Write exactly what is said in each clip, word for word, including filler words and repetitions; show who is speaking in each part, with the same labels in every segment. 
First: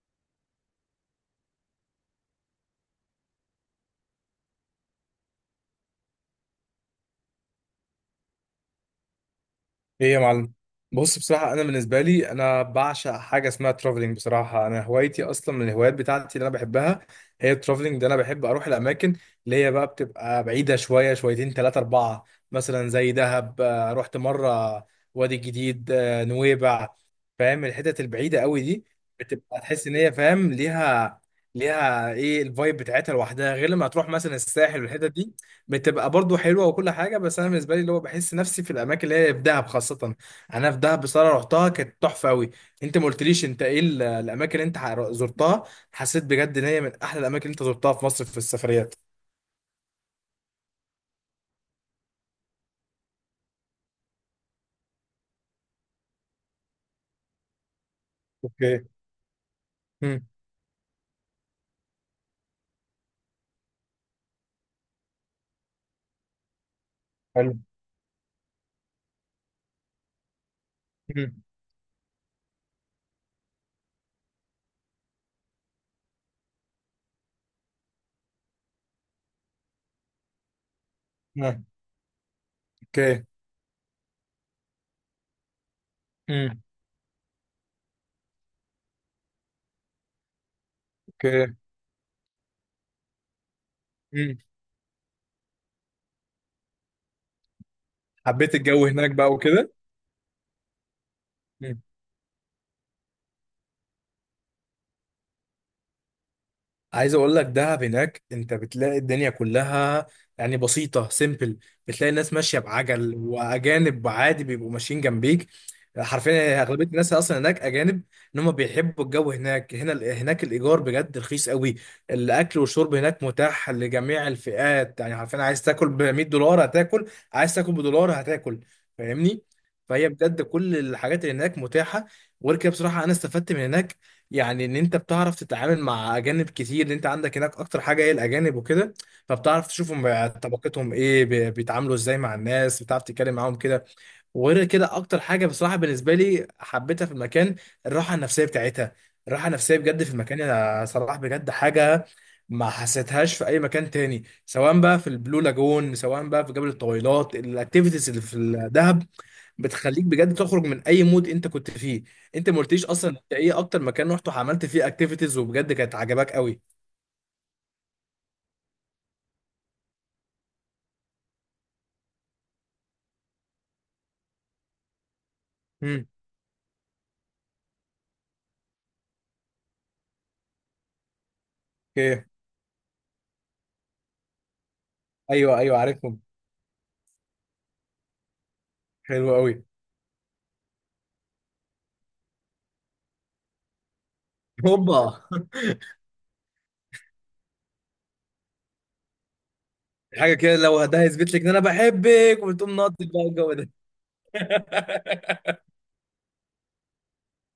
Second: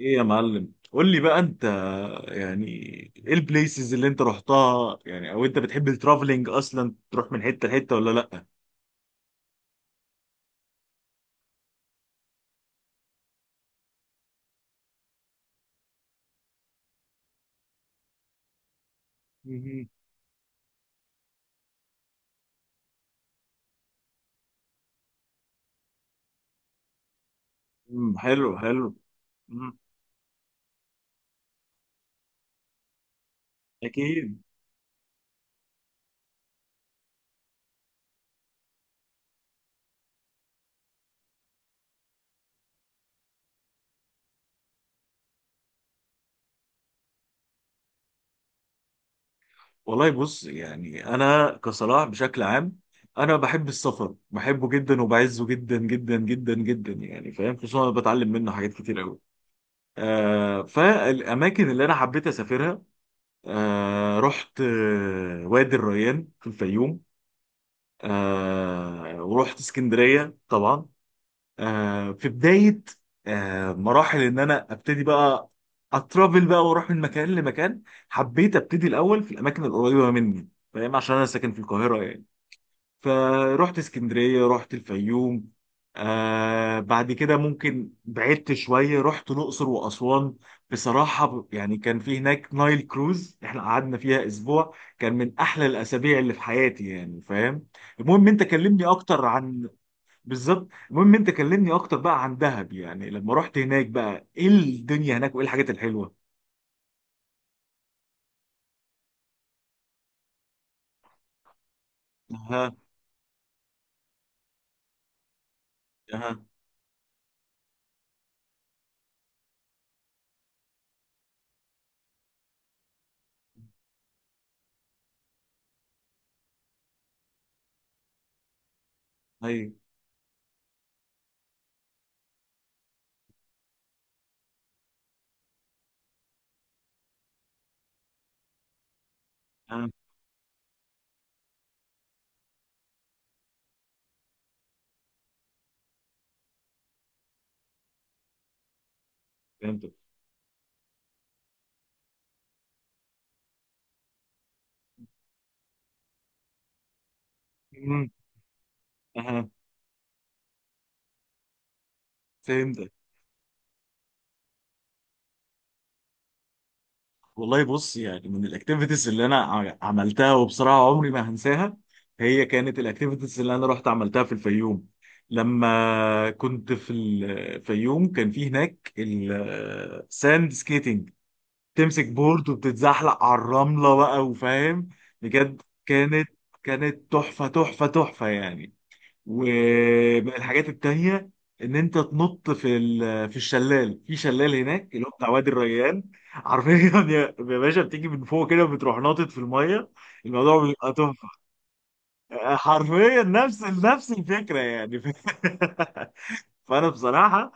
Speaker 1: ايه يا معلم، قول لي بقى انت يعني ايه البليسز اللي انت رحتها؟ يعني او انت بتحب الترافلينج اصلا تروح من حته لحته ولا لا؟
Speaker 2: ايه يا معلم. بص، بصراحة أنا بالنسبة لي أنا بعشق حاجة اسمها ترافلينج. بصراحة أنا هوايتي أصلا من الهوايات بتاعتي اللي أنا بحبها هي الترافلينج. ده أنا بحب أروح الأماكن اللي هي بقى
Speaker 1: مهم.
Speaker 2: بتبقى بعيدة، شوية شويتين تلاتة أربعة، مثلا زي دهب. آه، رحت مرة وادي الجديد، آه، نويبع. فاهم؟ الحتت
Speaker 1: امم،
Speaker 2: البعيدة
Speaker 1: حلو
Speaker 2: قوي دي
Speaker 1: حلو.
Speaker 2: بتبقى
Speaker 1: امم.
Speaker 2: تحس إن هي فاهم ليها. ليها إيه الفايب بتاعتها لوحدها غير لما تروح مثلا
Speaker 1: اكيد.
Speaker 2: الساحل والحتت دي. بتبقى برضو حلوه وكل حاجه، بس انا بالنسبه لي اللي هو بحس نفسي في الاماكن اللي هي في دهب خاصه. انا في دهب بصراحه رحتها، كانت تحفه قوي. انت ما قلتليش انت ايه ال- الاماكن اللي انت ح- زرتها. حسيت بجد ان هي من احلى الاماكن اللي انت زرتها في مصر في السفريات.
Speaker 1: والله بص، يعني انا كصلاح بشكل عام انا بحب السفر، بحبه جدا وبعزه جدا جدا جدا جدا، يعني فاهم، خصوصا انا بتعلم منه حاجات
Speaker 2: اوكي.
Speaker 1: كتير قوي.
Speaker 2: امم
Speaker 1: آه، فالاماكن اللي انا حبيت اسافرها، آه، رحت آه، وادي الريان في الفيوم،
Speaker 2: حلو.
Speaker 1: آه، ورحت اسكندرية طبعا،
Speaker 2: امم
Speaker 1: آه، في بداية آه مراحل ان انا ابتدي بقى اترافل بقى واروح من مكان لمكان. حبيت ابتدي الاول في الاماكن القريبة مني، فاهم، عشان انا ساكن
Speaker 2: آه.
Speaker 1: في القاهرة.
Speaker 2: اوكي.
Speaker 1: فرحت اسكندرية، رحت الفيوم،
Speaker 2: امم
Speaker 1: آه، بعد كده ممكن بعدت شوية رحت الأقصر وأسوان. بصراحة
Speaker 2: اوكي.
Speaker 1: يعني كان في هناك نايل كروز، احنا قعدنا فيها
Speaker 2: امم
Speaker 1: أسبوع، كان من أحلى الأسابيع اللي في حياتي، يعني فاهم. المهم أنت
Speaker 2: حبيت
Speaker 1: كلمني
Speaker 2: الجو هناك
Speaker 1: أكتر
Speaker 2: بقى
Speaker 1: عن،
Speaker 2: وكده.
Speaker 1: بالظبط، المهم أنت كلمني أكتر بقى عن دهب، يعني لما رحت هناك بقى إيه الدنيا هناك وإيه الحاجات الحلوة؟
Speaker 2: عايز اقول لك دهب هناك انت بتلاقي الدنيا كلها. يعني بسيطة سيمبل. بتلاقي الناس ماشية
Speaker 1: أها.
Speaker 2: بعجل واجانب عادي بيبقوا ماشيين جنبيك.
Speaker 1: أها.
Speaker 2: حرفيا اغلبية الناس اصلا هناك اجانب. ان هم بيحبوا الجو هناك، هنا هناك الايجار بجد رخيص قوي. الاكل والشرب هناك متاح لجميع الفئات، يعني حرفيا عايز تاكل ب مية دولار هتاكل، عايز تاكل بدولار هتاكل. فاهمني؟
Speaker 1: أيوه.
Speaker 2: فهي بجد كل الحاجات اللي هناك متاحة. وغير كده بصراحة انا استفدت من هناك، يعني ان انت بتعرف تتعامل مع اجانب كتير، ان انت عندك هناك اكتر حاجه هي الاجانب وكده. فبتعرف
Speaker 1: أها.
Speaker 2: تشوفهم بقى طبقتهم ايه، بي- بيتعاملوا ازاي مع الناس، بتعرف تتكلم معاهم كده. وغير كده اكتر حاجه بصراحه بالنسبه لي حبيتها في المكان، الراحه النفسيه بتاعتها. الراحه النفسيه
Speaker 1: فهمتك.
Speaker 2: بجد في المكان يا صلاح بجد حاجه ما حسيتهاش في اي مكان تاني، سواء بقى في البلو لاجون، سواء بقى في جبل الطويلات.
Speaker 1: أمم،
Speaker 2: الاكتيفيتيز اللي في الدهب
Speaker 1: أها.
Speaker 2: بتخليك بجد تخرج من اي مود انت كنت فيه. انت ما قلتليش
Speaker 1: فهمتك.
Speaker 2: اصلا انت ايه اكتر مكان رحت وعملت فيه اكتيفيتيز وبجد كانت عجباك قوي؟
Speaker 1: والله بص، يعني من الاكتيفيتيز اللي انا ع- عملتها وبصراحه عمري ما هنساها، هي كانت الاكتيفيتيز اللي انا رحت عملتها في الفيوم.
Speaker 2: امم
Speaker 1: لما كنت في الفيوم كان في هناك الساند سكيتنج، تمسك
Speaker 2: اوكي.
Speaker 1: بورد وبتتزحلق على الرمله بقى، وفاهم،
Speaker 2: ايوه
Speaker 1: بجد
Speaker 2: ايوه عارفهم.
Speaker 1: كانت، كانت تحفه تحفه تحفه يعني.
Speaker 2: حلو قوي.
Speaker 1: ومن الحاجات التانية ان انت تنط في ال- في الشلال، في شلال هناك اللي هو
Speaker 2: هوبا.
Speaker 1: بتاع وادي الريان حرفيا يا يا باشا، بتيجي من فوق كده بتروح ناطط في الميه.
Speaker 2: حاجه كده
Speaker 1: الموضوع
Speaker 2: لو
Speaker 1: بيبقى
Speaker 2: ده
Speaker 1: تحفه.
Speaker 2: هيثبت لك ان انا بحبك،
Speaker 1: آه،
Speaker 2: وبتقوم ناطط
Speaker 1: حرفيا
Speaker 2: بقى الجو
Speaker 1: نفس
Speaker 2: ده.
Speaker 1: نفس الفكره يعني فانا بصراحه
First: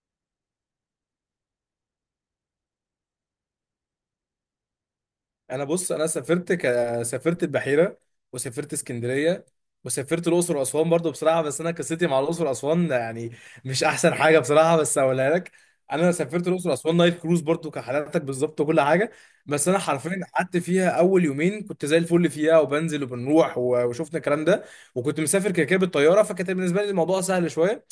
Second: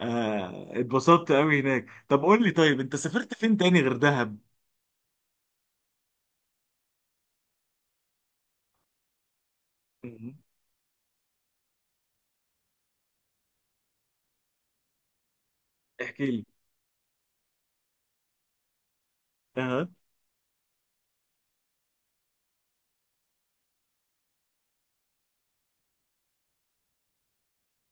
Speaker 1: آه، اتبسطت قوي هناك. طب قول لي، طيب انت سافرت فين تاني غير دهب؟
Speaker 2: انا بص، انا سافرت ك... سافرت البحيره، وسافرت اسكندريه، وسافرت
Speaker 1: مهم.
Speaker 2: الاقصر واسوان برضو بصراحه. بس انا قصتي مع الاقصر واسوان يعني مش احسن حاجه بصراحه، بس هقولها لك. انا
Speaker 1: احكي لي.
Speaker 2: سافرت الاقصر واسوان نايل كروز برضو كحالاتك بالظبط وكل حاجه. بس انا
Speaker 1: اه.
Speaker 2: حرفيا قعدت فيها اول يومين كنت زي الفل فيها، وبنزل وبنروح و- وشفنا الكلام ده. وكنت مسافر كده كده بالطياره، فكانت بالنسبه لي الموضوع سهل شويه.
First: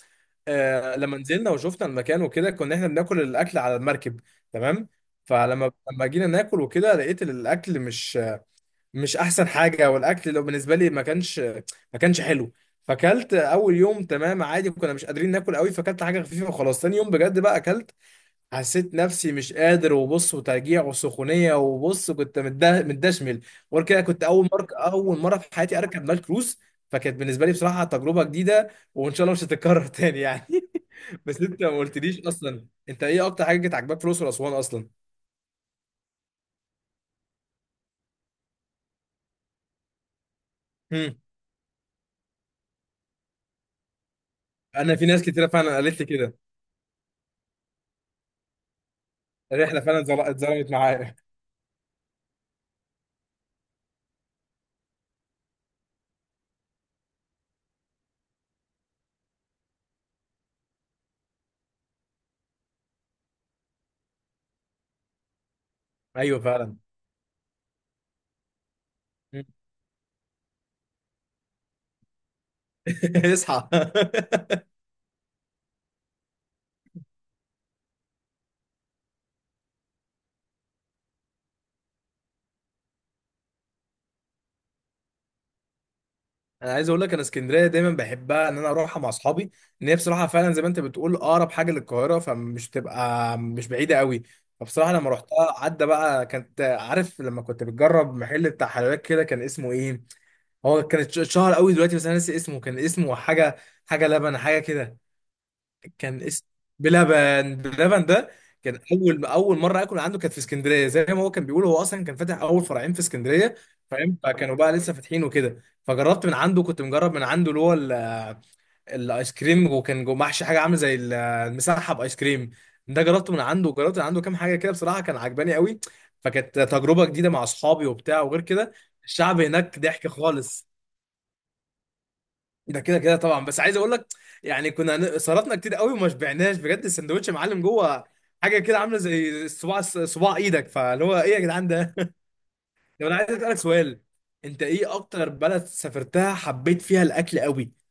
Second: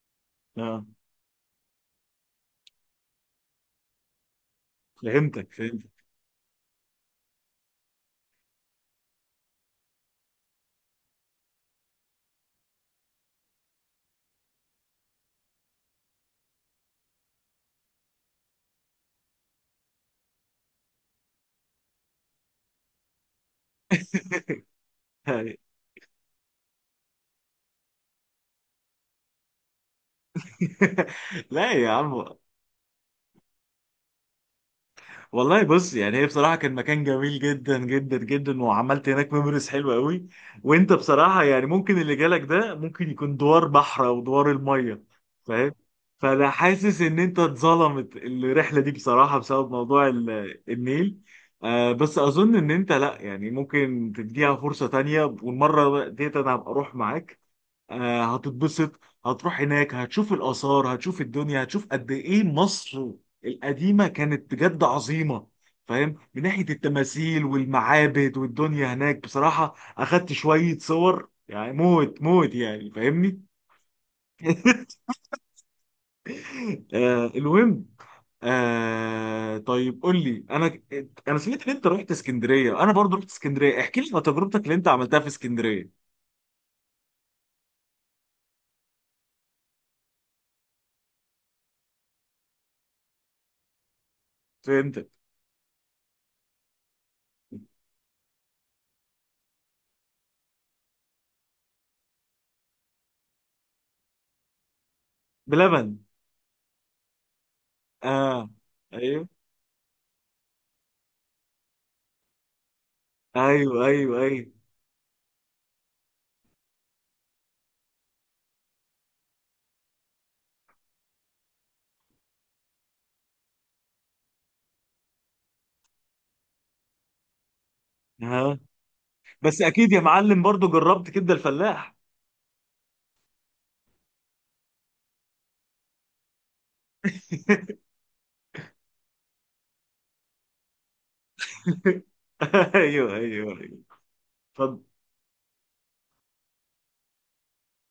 Speaker 1: اه.
Speaker 2: آه لما نزلنا وشفنا المكان وكده، كنا احنا بناكل الاكل على المركب. تمام.
Speaker 1: فهمتك
Speaker 2: فلما
Speaker 1: فهمتك.
Speaker 2: لما جينا ناكل وكده لقيت إن الاكل مش مش احسن حاجه. والاكل لو بالنسبه لي ما كانش ما كانش حلو. فاكلت اول يوم تمام عادي، كنا مش قادرين ناكل قوي، فاكلت حاجه خفيفه وخلاص. تاني يوم بجد بقى اكلت، حسيت نفسي مش قادر، وبص وترجيع وسخونيه، وبص كنت متده- متدشمل. وغير كده كنت اول مره اول مره في حياتي اركب نايل كروز، فكانت بالنسبه لي بصراحه تجربه جديده، وان شاء الله مش هتتكرر تاني يعني. بس انت
Speaker 1: لا
Speaker 2: ما
Speaker 1: يا
Speaker 2: قلتليش
Speaker 1: عم،
Speaker 2: اصلا انت ايه اكتر حاجه كانت عاجباك في الاقصر واسوان اصلا؟
Speaker 1: والله بص، يعني هي بصراحة كان مكان جميل جدا جدا جدا، وعملت هناك ميموريز حلوة قوي. وانت
Speaker 2: امم
Speaker 1: بصراحة يعني ممكن اللي جالك ده ممكن يكون دوار بحر او دوار
Speaker 2: انا
Speaker 1: المية،
Speaker 2: في ناس كتيره
Speaker 1: فاهم.
Speaker 2: فعلا قالت لي كده.
Speaker 1: فانا حاسس ان انت اتظلمت الرحلة دي بصراحة بسبب
Speaker 2: الرحله فعلا
Speaker 1: موضوع
Speaker 2: اتظل-
Speaker 1: ال-
Speaker 2: اتظلمت معايا.
Speaker 1: النيل. آه، بس اظن ان انت لا، يعني ممكن تديها فرصة تانية، والمرة ديت انا هبقى اروح معاك. آه، هتتبسط، هتروح هناك هتشوف الآثار، هتشوف الدنيا، هتشوف قد إيه مصر القديمة كانت بجد عظيمة، فاهم،
Speaker 2: ايوه
Speaker 1: من ناحية
Speaker 2: فعلا.
Speaker 1: التماثيل والمعابد، والدنيا هناك
Speaker 2: مم.
Speaker 1: بصراحة أخدت شوية صور يعني موت موت، يعني فاهمني.
Speaker 2: اصحى.
Speaker 1: آه، المهم آه، طيب قول لي انا، انا سمعت ان انت رحت اسكندريه، انا برضو رحت اسكندريه، احكي لي عن تجربتك اللي انت عملتها في اسكندريه.
Speaker 2: انا عايز اقول لك انا اسكندريه دايما بحبها ان انا اروحها مع اصحابي. ان هي بصراحه فعلا زي ما انت بتقول اقرب حاجه للقاهره، فمش بتبقى مش بعيده قوي. فبصراحه
Speaker 1: فهمتك.
Speaker 2: لما رحتها عدى بقى، كانت عارف لما كنت بتجرب محل بتاع حلويات كده كان اسمه ايه، هو كانت اتشهر قوي دلوقتي بس انا ناسي اسمه، كان اسمه حاجه، حاجه لبن حاجه كده.
Speaker 1: بلبن.
Speaker 2: كان اسم، بلبن بلبن ده
Speaker 1: اه.
Speaker 2: كان اول
Speaker 1: ايوه
Speaker 2: اول مره اكل عنده، كانت في اسكندريه. زي ما هو كان بيقول هو اصلا كان فاتح اول فرعين في اسكندريه.
Speaker 1: ايوه ايوه
Speaker 2: فاهم؟
Speaker 1: ايوه.
Speaker 2: فكانوا بقى لسه فاتحين وكده، فجربت من عنده، كنت مجرب من عنده اللي هو ال- الايس كريم، وكان جوه محشي حاجه عامله زي ال- المسحب ايس كريم. ده جربته من عنده، وجربت من عنده كام حاجه كده بصراحه كان عجباني قوي. فكانت تجربه جديده مع اصحابي وبتاع. وغير
Speaker 1: ها.
Speaker 2: كده الشعب
Speaker 1: بس
Speaker 2: هناك
Speaker 1: اكيد يا
Speaker 2: ضحك
Speaker 1: معلم
Speaker 2: خالص.
Speaker 1: برضو جربت كبده الفلاح.
Speaker 2: ده كده كده طبعا، بس عايز اقول لك، يعني كنا هن- صرفنا كتير قوي وما شبعناش. بجد السندوتش يا معلم جوه حاجه كده عامله زي صباع، صباع ايدك. فاللي هو ايه يا جدعان ده؟ طب
Speaker 1: ايوه
Speaker 2: انا عايز
Speaker 1: ايوه
Speaker 2: اسالك
Speaker 1: ايوه.
Speaker 2: سؤال، انت
Speaker 1: اتفضل.
Speaker 2: ايه اكتر بلد سافرتها حبيت فيها الاكل قوي؟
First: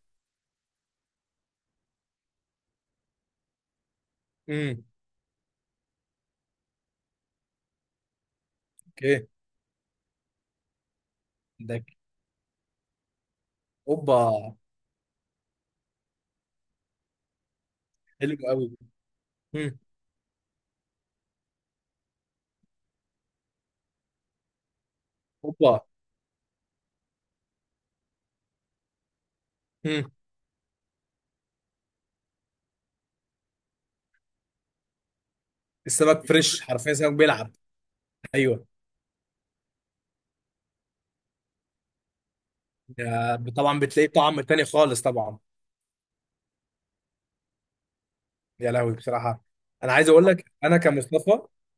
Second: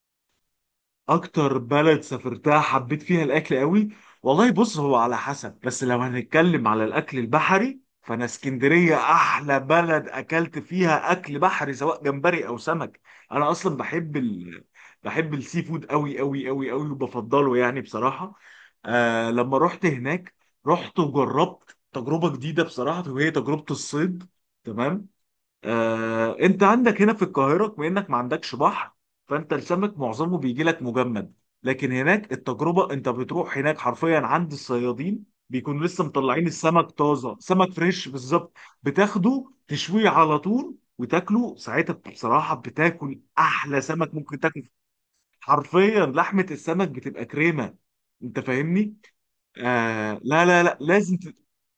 Speaker 1: اكتر بلد سافرتها حبيت فيها الاكل قوي. والله بص،
Speaker 2: امم
Speaker 1: هو على حسب، بس لو هنتكلم على الاكل البحري فانا اسكندريه
Speaker 2: اوكي.
Speaker 1: احلى بلد اكلت فيها اكل بحري،
Speaker 2: ده ك-
Speaker 1: سواء جمبري او سمك. انا اصلا بحب
Speaker 2: اوبا.
Speaker 1: ال... بحب السي فود قوي قوي قوي قوي، وبفضله يعني بصراحه.
Speaker 2: حلو قوي.
Speaker 1: آه، لما
Speaker 2: امم
Speaker 1: رحت هناك رحت وجربت تجربه جديده بصراحه، وهي تجربه الصيد. تمام.
Speaker 2: اوبا.
Speaker 1: آه، انت عندك هنا في القاهره بما انك ما عندكش بحر، فانت السمك
Speaker 2: امم
Speaker 1: معظمه بيجي لك مجمد. لكن هناك التجربه انت بتروح هناك حرفيا عند الصيادين بيكونوا لسه
Speaker 2: السمك
Speaker 1: مطلعين
Speaker 2: فريش،
Speaker 1: السمك
Speaker 2: حرفيا سمك
Speaker 1: طازه،
Speaker 2: بيلعب.
Speaker 1: سمك فريش بالظبط.
Speaker 2: ايوه.
Speaker 1: بتاخده تشويه على طول وتاكله ساعتها، بصراحه بتاكل
Speaker 2: ده
Speaker 1: احلى
Speaker 2: طبعا بتلاقيه
Speaker 1: سمك ممكن
Speaker 2: طعم تاني
Speaker 1: تاكل.
Speaker 2: خالص طبعا.
Speaker 1: حرفيا لحمه السمك بتبقى كريمه، انت
Speaker 2: يا لهوي
Speaker 1: فاهمني.
Speaker 2: بصراحه. انا عايز
Speaker 1: آه،
Speaker 2: اقول
Speaker 1: لا
Speaker 2: لك
Speaker 1: لا
Speaker 2: انا
Speaker 1: لا، لازم
Speaker 2: كمصطفى.
Speaker 1: ت...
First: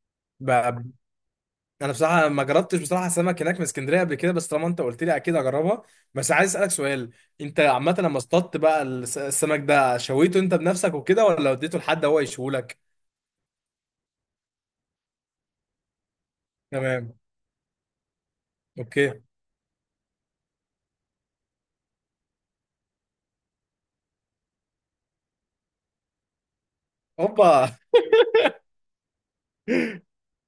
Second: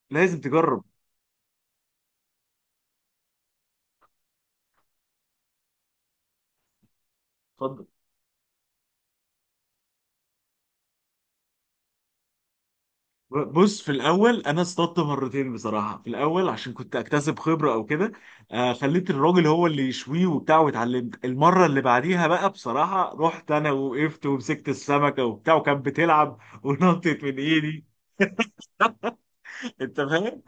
Speaker 1: لازم تجرب.
Speaker 2: ب- انا بصراحه ما جربتش بصراحه سمك هناك من اسكندريه قبل كده، بس طالما انت قلت لي اكيد اجربها. بس عايز اسالك سؤال، انت
Speaker 1: اتفضل.
Speaker 2: عامه لما اصطدت بقى الس- السمك ده شويته انت بنفسك وكده ولا وديته لحد هو يشوهولك؟
Speaker 1: بص في الاول انا اصطدت مرتين بصراحه، في الاول عشان كنت
Speaker 2: تمام.
Speaker 1: اكتسب خبره او كده. آه، خليت
Speaker 2: اوكي.
Speaker 1: الراجل هو اللي يشويه وبتاع، واتعلمت المره اللي بعديها بقى بصراحه، رحت انا وقفت ومسكت السمكه وبتاع، وكانت بتلعب ونطت من
Speaker 2: اوبا.
Speaker 1: ايدي. انت فاهم،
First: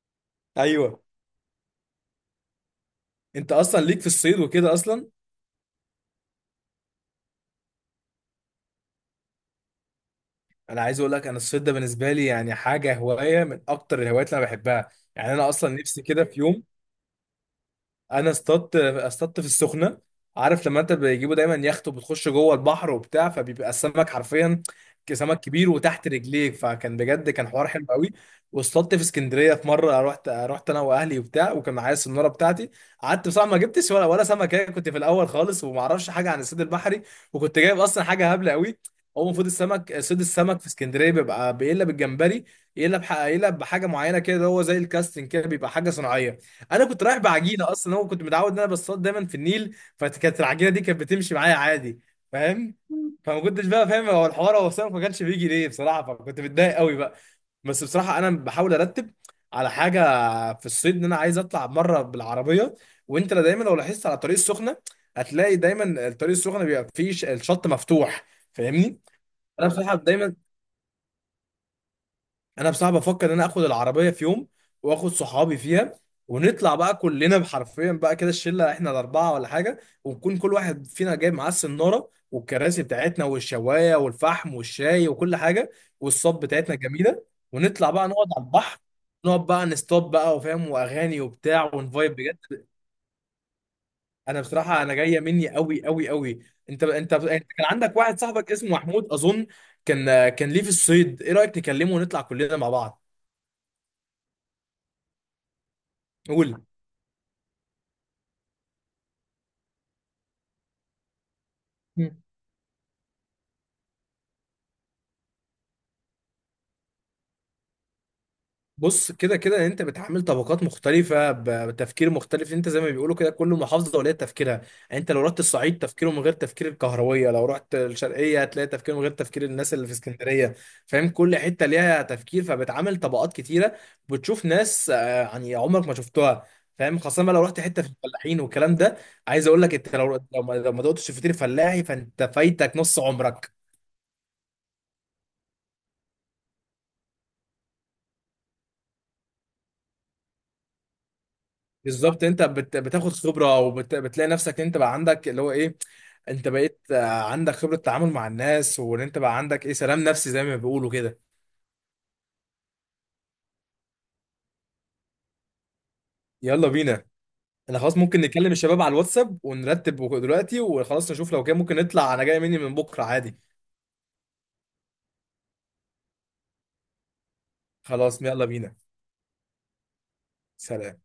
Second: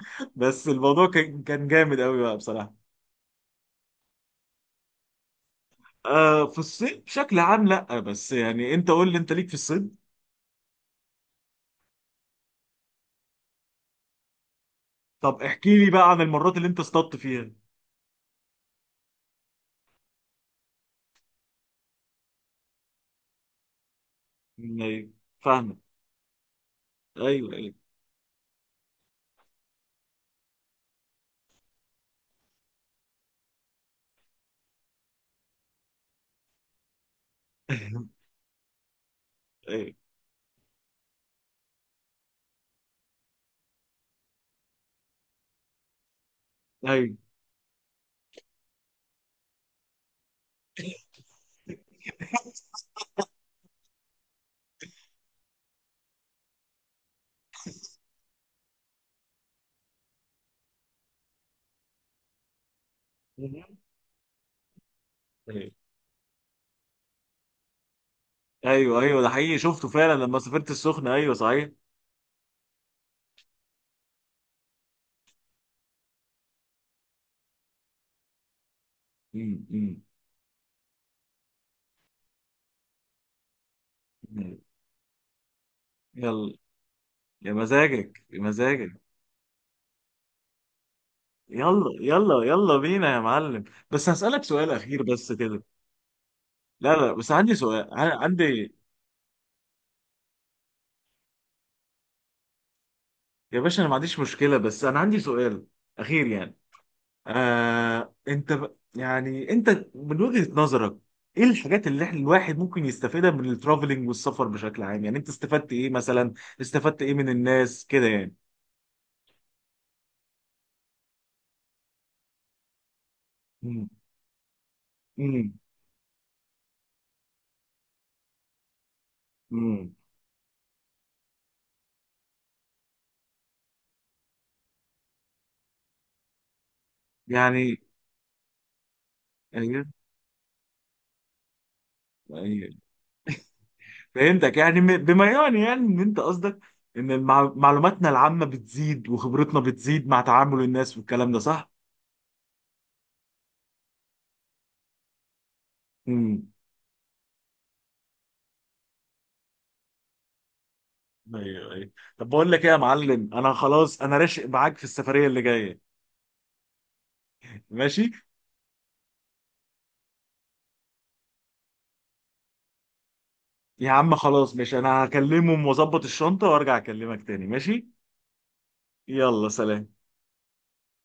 Speaker 1: بس
Speaker 2: ايوه.
Speaker 1: الموضوع كان، كان جامد قوي بقى بصراحه.
Speaker 2: انت اصلا ليك في الصيد وكده اصلا.
Speaker 1: آه، في الصيد بشكل عام لا، بس يعني انت قول لي انت ليك في الصيد.
Speaker 2: انا عايز اقول لك انا الصيد ده بالنسبه لي يعني حاجه، هوايه من اكتر الهوايات اللي انا بحبها. يعني
Speaker 1: طب
Speaker 2: انا اصلا
Speaker 1: احكي لي
Speaker 2: نفسي
Speaker 1: بقى عن
Speaker 2: كده في
Speaker 1: المرات
Speaker 2: يوم.
Speaker 1: اللي انت اصطدت فيها.
Speaker 2: انا اصطدت اصطدت في السخنه. عارف لما انت بيجيبوا دايما يخت وبتخش جوه البحر وبتاع، فبيبقى السمك حرفيا
Speaker 1: ايوه.
Speaker 2: سمك كبير
Speaker 1: فاهمك.
Speaker 2: وتحت رجليك، فكان بجد كان
Speaker 1: ايوه
Speaker 2: حوار
Speaker 1: ايوه.
Speaker 2: حلو قوي. واصطدت في اسكندريه في مره، رحت رحت انا واهلي وبتاع، وكان معايا السناره بتاعتي. قعدت بصراحه ما جبتش ولا ولا سمكه، كنت في الاول خالص وما اعرفش حاجه عن الصيد البحري. وكنت جايب اصلا حاجه هبله قوي. هو المفروض
Speaker 1: ايوه
Speaker 2: السمك، صيد السمك في اسكندريه بيبقى بيقلب الجمبري، يقلب بح- يقلب بحاجه معينه كده هو زي الكاستنج كده، بيبقى حاجه صناعيه. انا كنت رايح بعجينه اصلا، هو كنت متعود ان انا بصطاد دايما في النيل، فكانت العجينه دي كانت بتمشي معايا عادي. فاهم؟ فما كنتش بقى فاهم هو الحوار، هو السمك ما كانش بيجي ليه بصراحه، فكنت متضايق قوي بقى. بس بصراحه انا بحاول ارتب على حاجه في الصيد، ان انا عايز اطلع مره بالعربيه. وانت لا، دايما لو لاحظت على الطريق السخنه هتلاقي
Speaker 1: ايوه
Speaker 2: دايما الطريق السخنه بيبقى فيه ش- الشط مفتوح.
Speaker 1: ايوه
Speaker 2: فاهمني؟
Speaker 1: ايوه، ده حقيقي
Speaker 2: انا
Speaker 1: شفته
Speaker 2: بصراحه
Speaker 1: فعلا
Speaker 2: دايما،
Speaker 1: لما سافرت السخنه، ايوه صحيح.
Speaker 2: انا بصراحه بفكر ان انا اخد العربيه في يوم، واخد صحابي فيها، ونطلع بقى كلنا حرفيا بقى كده الشله احنا الاربعه ولا
Speaker 1: أمم،
Speaker 2: حاجه،
Speaker 1: أمم،
Speaker 2: ونكون كل واحد فينا جايب معاه السناره والكراسي بتاعتنا والشوايه والفحم
Speaker 1: أمم.
Speaker 2: والشاي وكل حاجه. والصب
Speaker 1: يلا،
Speaker 2: بتاعتنا جميله.
Speaker 1: يا
Speaker 2: ونطلع بقى
Speaker 1: مزاجك
Speaker 2: نقعد
Speaker 1: يا
Speaker 2: على البحر،
Speaker 1: مزاجك.
Speaker 2: نقعد بقى نستوب بقى وفاهم واغاني وبتاع
Speaker 1: يلا
Speaker 2: ونفايب بجد.
Speaker 1: يلا يلا بينا يا معلم. بس
Speaker 2: انا
Speaker 1: هسألك سؤال
Speaker 2: بصراحه انا
Speaker 1: اخير
Speaker 2: جايه
Speaker 1: بس
Speaker 2: مني
Speaker 1: كده.
Speaker 2: قوي قوي قوي. انت
Speaker 1: لا لا،
Speaker 2: انت
Speaker 1: بس
Speaker 2: انت
Speaker 1: عندي
Speaker 2: كان
Speaker 1: سؤال،
Speaker 2: عندك
Speaker 1: ع-
Speaker 2: واحد صاحبك اسمه
Speaker 1: عندي،
Speaker 2: محمود اظن، كان كان ليه في الصيد، ايه رايك نكلمه ونطلع كلنا مع بعض؟
Speaker 1: يا باشا انا ما عنديش مشكله، بس انا عندي سؤال اخير يعني.
Speaker 2: قول.
Speaker 1: آه، انت ب... يعني انت من وجهه نظرك، ايه الحاجات اللي احنا
Speaker 2: مم.
Speaker 1: الواحد ممكن يستفيدها من الترافلينج والسفر بشكل عام؟ يعني انت استفدت ايه مثلا؟ استفدت ايه من الناس كده يعني؟
Speaker 2: بص كده كده انت بتعامل طبقات مختلفة، ب- بتفكير مختلف. انت زي ما بيقولوا كده كل
Speaker 1: امم.
Speaker 2: محافظة وليها تفكيرها. يعني انت لو رحت
Speaker 1: امم.
Speaker 2: الصعيد تفكيره من غير تفكير الكهروية، لو رحت الشرقية هتلاقي تفكير من غير تفكير الناس اللي في
Speaker 1: امم.
Speaker 2: اسكندرية. فاهم؟ كل حتة ليها تفكير، فبتعامل طبقات كتيرة، بتشوف ناس آه، يعني عمرك ما شفتها. فاهم؟ خاصة بقى لو رحت
Speaker 1: يعني
Speaker 2: حتة في الفلاحين والكلام ده، عايز اقول لك
Speaker 1: أيوه،
Speaker 2: انت لو لو ما لو ما دقتش فطير فلاحي فانت
Speaker 1: أيوه.
Speaker 2: فايتك نص عمرك.
Speaker 1: فهمتك، يعني م- بما يعني، يعني ان انت قصدك ان المع- معلوماتنا العامه بتزيد وخبرتنا بتزيد مع تعامل الناس والكلام ده، صح؟
Speaker 2: بالظبط. انت بت... بتاخد خبره، وبتلاقي نفسك ان انت بقى عندك اللي هو ايه، انت
Speaker 1: امم.
Speaker 2: بقيت آه، عندك خبره تعامل مع الناس، وان انت بقى عندك ايه سلام نفسي زي ما بيقولوا كده.
Speaker 1: ايوه ايوه. طب بقول لك ايه يا معلم، انا خلاص انا راشق معاك في السفريه اللي جايه.
Speaker 2: يلا بينا. انا خلاص
Speaker 1: ماشي.
Speaker 2: ممكن نكلم الشباب على الواتساب ونرتب وك- دلوقتي وخلاص، نشوف لو كده ممكن نطلع. انا جاي مني من بكره عادي.
Speaker 1: يا عم خلاص، ماشي، انا هكلمهم واظبط الشنطه وارجع اكلمك تاني، ماشي.
Speaker 2: خلاص يلا بينا.
Speaker 1: يلا سلام.
Speaker 2: سلام.